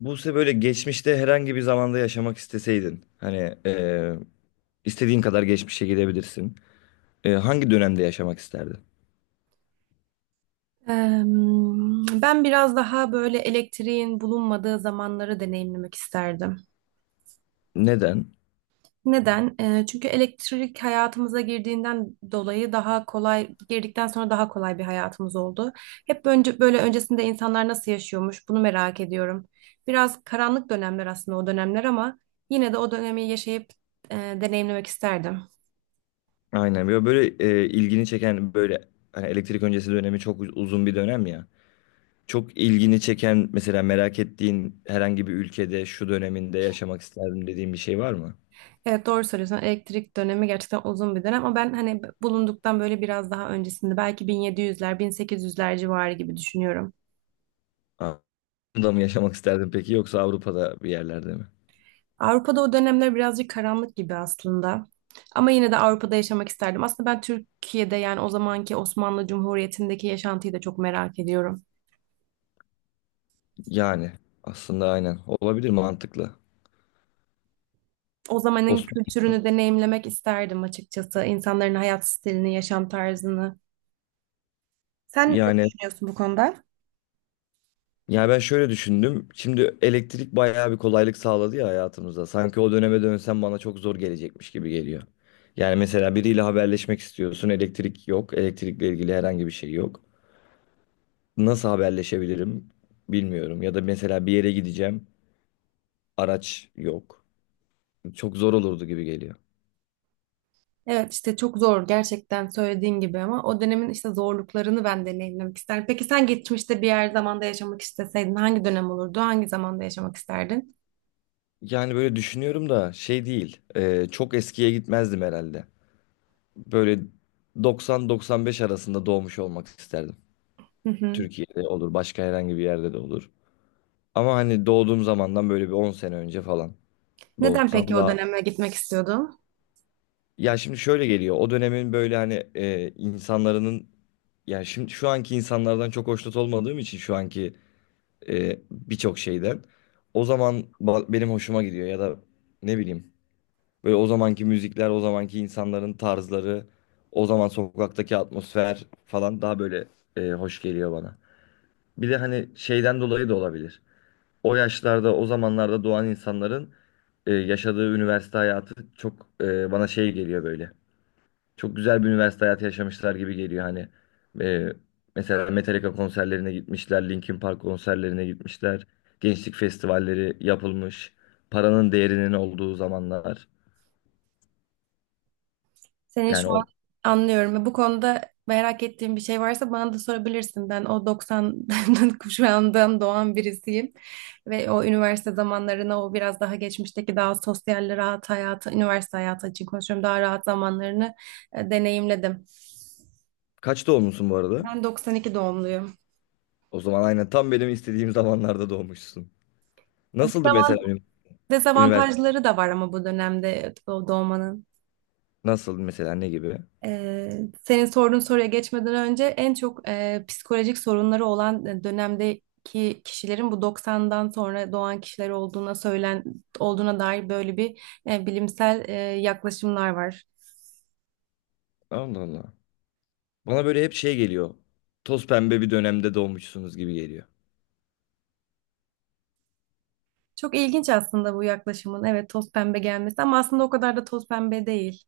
Buse böyle geçmişte herhangi bir zamanda yaşamak isteseydin hani istediğin kadar geçmişe gidebilirsin. Hangi dönemde yaşamak isterdin? Ben biraz daha böyle elektriğin bulunmadığı zamanları deneyimlemek isterdim. Neden? Neden? Çünkü elektrik hayatımıza girdiğinden dolayı daha girdikten sonra daha kolay bir hayatımız oldu. Hep önce Böyle öncesinde insanlar nasıl yaşıyormuş bunu merak ediyorum. Biraz karanlık dönemler aslında o dönemler ama yine de o dönemi yaşayıp deneyimlemek isterdim. Aynen böyle ilgini çeken böyle hani elektrik öncesi dönemi çok uzun bir dönem ya. Çok ilgini çeken mesela merak ettiğin herhangi bir ülkede şu döneminde yaşamak isterdim dediğin bir şey var mı? Evet, doğru söylüyorsun. Elektrik dönemi gerçekten uzun bir dönem ama ben hani bulunduktan böyle biraz daha öncesinde belki 1700'ler, 1800'ler civarı gibi düşünüyorum. Avrupa'da mı yaşamak isterdin peki yoksa Avrupa'da bir yerlerde mi? Avrupa'da o dönemler birazcık karanlık gibi aslında. Ama yine de Avrupa'da yaşamak isterdim. Aslında ben Türkiye'de yani o zamanki Osmanlı Cumhuriyeti'ndeki yaşantıyı da çok merak ediyorum. Yani aslında aynen olabilir, mantıklı. O zamanın Osmanlı, kültürünü deneyimlemek isterdim açıkçası. İnsanların hayat stilini, yaşam tarzını. Sen ne yani. düşünüyorsun bu konuda? Ya ben şöyle düşündüm. Şimdi elektrik bayağı bir kolaylık sağladı ya hayatımıza. Sanki o döneme dönsem bana çok zor gelecekmiş gibi geliyor. Yani mesela biriyle haberleşmek istiyorsun, elektrik yok, elektrikle ilgili herhangi bir şey yok. Nasıl haberleşebilirim, bilmiyorum. Ya da mesela bir yere gideceğim, araç yok. Çok zor olurdu gibi geliyor. Evet işte çok zor gerçekten söylediğin gibi ama o dönemin işte zorluklarını ben deneyimlemek isterim. Peki sen geçmişte bir yer zamanda yaşamak isteseydin hangi dönem olurdu? Hangi zamanda yaşamak isterdin? Yani böyle düşünüyorum da şey değil, çok eskiye gitmezdim herhalde. Böyle 90-95 arasında doğmuş olmak isterdim. Hı hı. Türkiye'de olur, başka herhangi bir yerde de olur. Ama hani doğduğum zamandan böyle bir 10 sene önce falan Neden doğsam peki o daha. döneme gitmek istiyordun? Ya şimdi şöyle geliyor. O dönemin böyle hani insanların, ya şimdi şu anki insanlardan çok hoşnut olmadığım için şu anki birçok şeyden o zaman benim hoşuma gidiyor ya da ne bileyim, böyle o zamanki müzikler, o zamanki insanların tarzları, o zaman sokaktaki atmosfer falan daha böyle hoş geliyor bana. Bir de hani şeyden dolayı da olabilir. O yaşlarda, o zamanlarda doğan insanların yaşadığı üniversite hayatı çok, bana şey geliyor böyle. Çok güzel bir üniversite hayatı yaşamışlar gibi geliyor hani. E, Mesela Metallica konserlerine gitmişler, Linkin Park konserlerine gitmişler. Gençlik festivalleri yapılmış. Paranın değerinin olduğu zamanlar. Seni şu Yani o, an anlıyorum. Bu konuda merak ettiğin bir şey varsa bana da sorabilirsin. Ben o 90 kuşağından doğan birisiyim. Ve o üniversite zamanlarına, o biraz daha geçmişteki daha sosyal, rahat hayatı, üniversite hayatı için konuşuyorum. Daha rahat zamanlarını deneyimledim. kaç doğmuşsun bu arada? Ben 92 doğumluyum. O zaman aynen tam benim istediğim zamanlarda doğmuşsun. Nasıldı mesela benim üniversite? Dezavantajları da var ama bu dönemde doğmanın. Nasıldı mesela, ne gibi? Ee, senin sorduğun soruya geçmeden önce en çok psikolojik sorunları olan dönemdeki kişilerin bu 90'dan sonra doğan kişiler olduğuna dair böyle bir bilimsel yaklaşımlar var. Allah Allah. Bana böyle hep şey geliyor. Toz pembe bir dönemde doğmuşsunuz gibi geliyor. Çok ilginç aslında bu yaklaşımın evet toz pembe gelmesi ama aslında o kadar da toz pembe değil.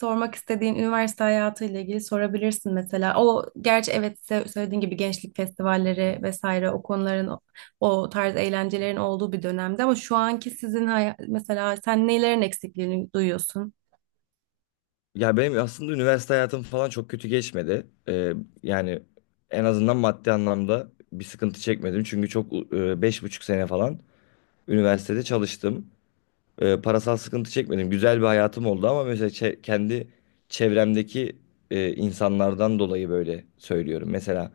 Sormak istediğin üniversite hayatıyla ilgili sorabilirsin mesela. O gerçi evet söylediğin gibi gençlik festivalleri vesaire o konuların o tarz eğlencelerin olduğu bir dönemde ama şu anki sizin mesela sen nelerin eksikliğini duyuyorsun? Ya benim aslında üniversite hayatım falan çok kötü geçmedi. Yani en azından maddi anlamda bir sıkıntı çekmedim. Çünkü çok, 5,5 sene falan üniversitede çalıştım. Parasal sıkıntı çekmedim. Güzel bir hayatım oldu ama mesela kendi çevremdeki insanlardan dolayı böyle söylüyorum. Mesela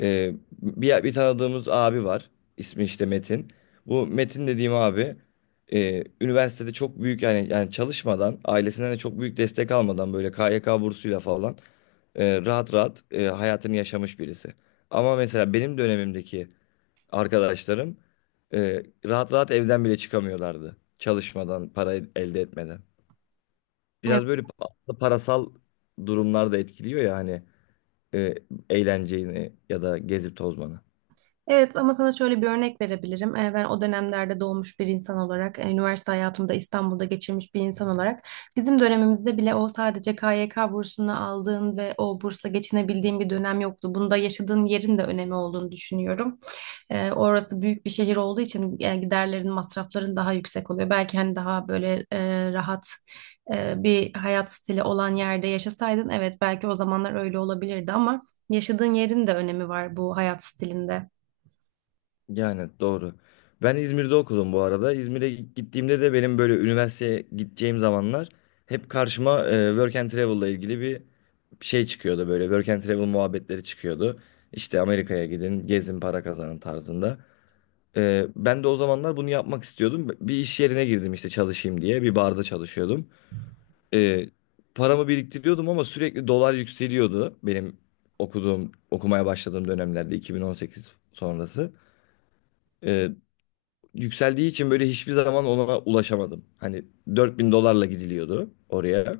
Ee, bir tanıdığımız abi var. İsmi işte Metin. Bu Metin dediğim abi üniversitede çok büyük, yani çalışmadan, ailesinden de çok büyük destek almadan, böyle KYK bursuyla falan rahat rahat hayatını yaşamış birisi. Ama mesela benim dönemimdeki arkadaşlarım rahat rahat evden bile çıkamıyorlardı. Çalışmadan, para elde etmeden. Biraz böyle parasal durumlar da etkiliyor ya hani e, eğlenceyi ya da gezip tozmanı. Evet ama sana şöyle bir örnek verebilirim. Ben o dönemlerde doğmuş bir insan olarak, üniversite hayatımda İstanbul'da geçirmiş bir insan olarak bizim dönemimizde bile o sadece KYK bursunu aldığın ve o bursla geçinebildiğin bir dönem yoktu. Bunda yaşadığın yerin de önemi olduğunu düşünüyorum. Orası büyük bir şehir olduğu için giderlerin, masrafların daha yüksek oluyor. Belki hani daha böyle rahat bir hayat stili olan yerde yaşasaydın evet belki o zamanlar öyle olabilirdi ama yaşadığın yerin de önemi var bu hayat stilinde. Yani doğru. Ben İzmir'de okudum bu arada. İzmir'e gittiğimde de benim böyle üniversiteye gideceğim zamanlar hep karşıma work and travel'la ilgili bir şey çıkıyordu böyle. Work and travel muhabbetleri çıkıyordu. İşte Amerika'ya gidin, gezin, para kazanın tarzında. Ben de o zamanlar bunu yapmak istiyordum. Bir iş yerine girdim işte çalışayım diye. Bir barda çalışıyordum. E, Paramı biriktiriyordum ama sürekli dolar yükseliyordu benim okuduğum, okumaya başladığım dönemlerde, 2018 sonrası. E, Yükseldiği için böyle hiçbir zaman ona ulaşamadım. Hani 4.000 dolarla gidiliyordu oraya.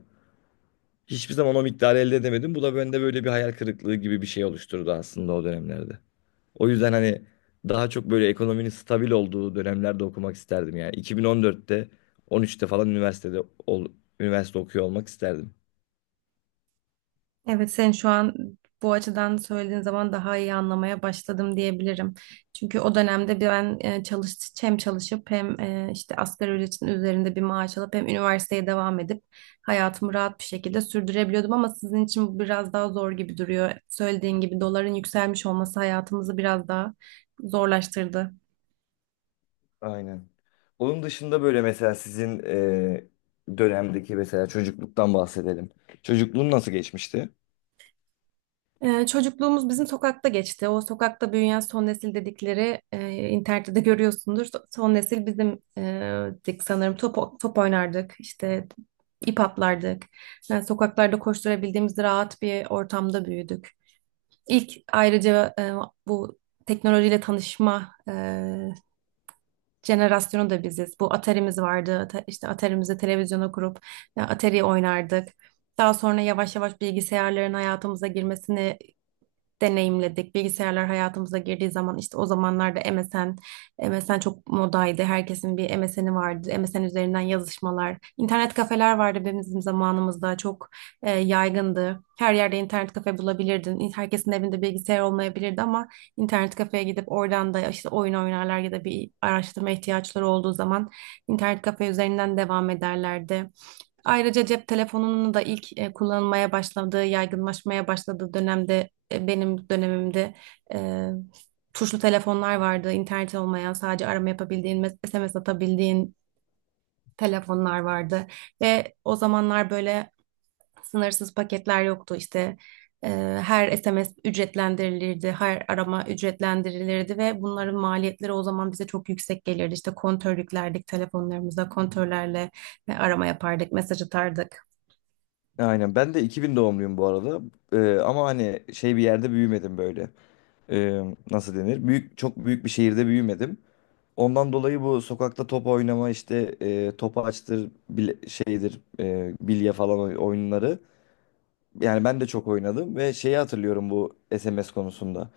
Hiçbir zaman o miktarı elde edemedim. Bu da bende böyle bir hayal kırıklığı gibi bir şey oluşturdu aslında o dönemlerde. O yüzden hani daha çok böyle ekonominin stabil olduğu dönemlerde okumak isterdim yani. 2014'te, 13'te falan üniversitede ol- üniversite okuyor olmak isterdim. Evet, sen şu an bu açıdan söylediğin zaman daha iyi anlamaya başladım diyebilirim. Çünkü o dönemde ben e, çalış hem çalışıp hem işte asgari ücretin üzerinde bir maaş alıp hem üniversiteye devam edip hayatımı rahat bir şekilde sürdürebiliyordum ama sizin için bu biraz daha zor gibi duruyor. Söylediğin gibi doların yükselmiş olması hayatımızı biraz daha zorlaştırdı. Aynen. Onun dışında böyle mesela sizin dönemdeki, mesela çocukluktan bahsedelim. Çocukluğun nasıl geçmişti? Çocukluğumuz bizim sokakta geçti. O sokakta büyüyen son nesil dedikleri internette de görüyorsundur. Son nesil bizim dik sanırım top oynardık, işte ip atlardık. Yani sokaklarda koşturabildiğimiz rahat bir ortamda büyüdük. İlk ayrıca bu teknolojiyle tanışma jenerasyonu da biziz. Bu Atari'miz vardı. İşte Atari'mizi televizyona kurup Atari oynardık. Daha sonra yavaş yavaş bilgisayarların hayatımıza girmesini deneyimledik. Bilgisayarlar hayatımıza girdiği zaman işte o zamanlarda MSN çok modaydı. Herkesin bir MSN'i vardı. MSN üzerinden yazışmalar. İnternet kafeler vardı bizim zamanımızda. Çok yaygındı. Her yerde internet kafe bulabilirdin. Herkesin evinde bilgisayar olmayabilirdi ama internet kafeye gidip oradan da işte oyun oynarlar ya da bir araştırma ihtiyaçları olduğu zaman internet kafe üzerinden devam ederlerdi. Ayrıca cep telefonunun da ilk kullanılmaya başladığı, yaygınlaşmaya başladığı dönemde benim dönemimde e, tuşlu telefonlar vardı. İnternet olmayan, sadece arama yapabildiğin, SMS atabildiğin telefonlar vardı. Ve o zamanlar böyle sınırsız paketler yoktu işte. Ee, her SMS ücretlendirilirdi, her arama ücretlendirilirdi ve bunların maliyetleri o zaman bize çok yüksek gelirdi. İşte kontör yüklerdik telefonlarımıza, kontörlerle arama yapardık, mesaj atardık. Aynen. Ben de 2000 doğumluyum bu arada. Ama hani şey bir yerde büyümedim böyle. Ee, Nasıl denir? Büyük, çok büyük bir şehirde büyümedim. Ondan dolayı bu sokakta top oynama, işte topaçtır bile, şeydir bilye falan oyunları, yani ben de çok oynadım. Ve şeyi hatırlıyorum bu SMS konusunda.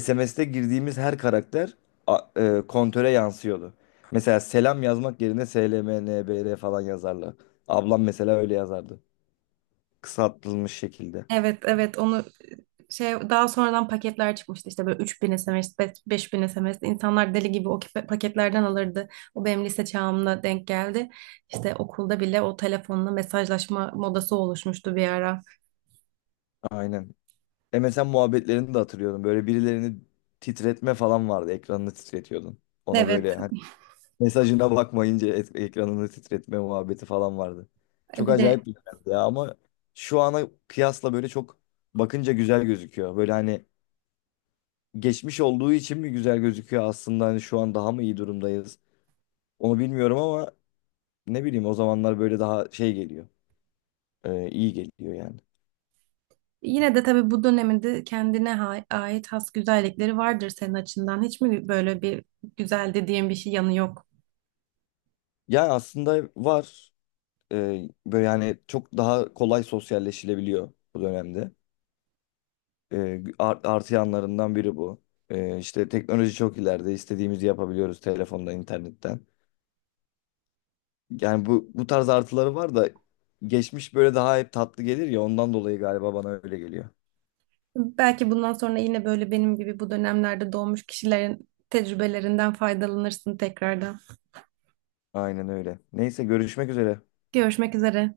SMS'te girdiğimiz her karakter kontöre yansıyordu. Mesela selam yazmak yerine SLMNBR falan yazarlar. Ablam mesela öyle yazardı. Kısaltılmış şekilde. Evet, onu şey daha sonradan paketler çıkmıştı işte böyle 3000 SMS, 5000 SMS insanlar deli gibi o paketlerden alırdı. O benim lise çağımda denk geldi. İşte okulda bile o telefonla mesajlaşma modası oluşmuştu bir ara. Aynen. MSN muhabbetlerini de hatırlıyorum. Böyle birilerini titretme falan vardı. Ekranını titretiyordun. Ona Evet, böyle hani, mesajına bakmayınca ekranını titretme muhabbeti falan vardı. Çok bir de acayip bir dönemdi ya ama şu ana kıyasla böyle çok, bakınca güzel gözüküyor. Böyle hani geçmiş olduğu için mi güzel gözüküyor, aslında hani şu an daha mı iyi durumdayız? Onu bilmiyorum ama ne bileyim, o zamanlar böyle daha şey geliyor. İyi geliyor yani. yine de tabii bu döneminde kendine ait has güzellikleri vardır senin açından. Hiç mi böyle bir güzel dediğin bir şey yanı yok? Ya aslında var. Böyle yani çok daha kolay sosyalleşilebiliyor bu dönemde. Artı yanlarından biri bu. İşte teknoloji çok ileride. İstediğimizi yapabiliyoruz telefonda, internetten. Yani bu tarz artıları var da geçmiş böyle daha hep tatlı gelir ya, ondan dolayı galiba bana öyle geliyor. Belki bundan sonra yine böyle benim gibi bu dönemlerde doğmuş kişilerin tecrübelerinden faydalanırsın tekrardan. Aynen öyle. Neyse, görüşmek üzere. Görüşmek üzere.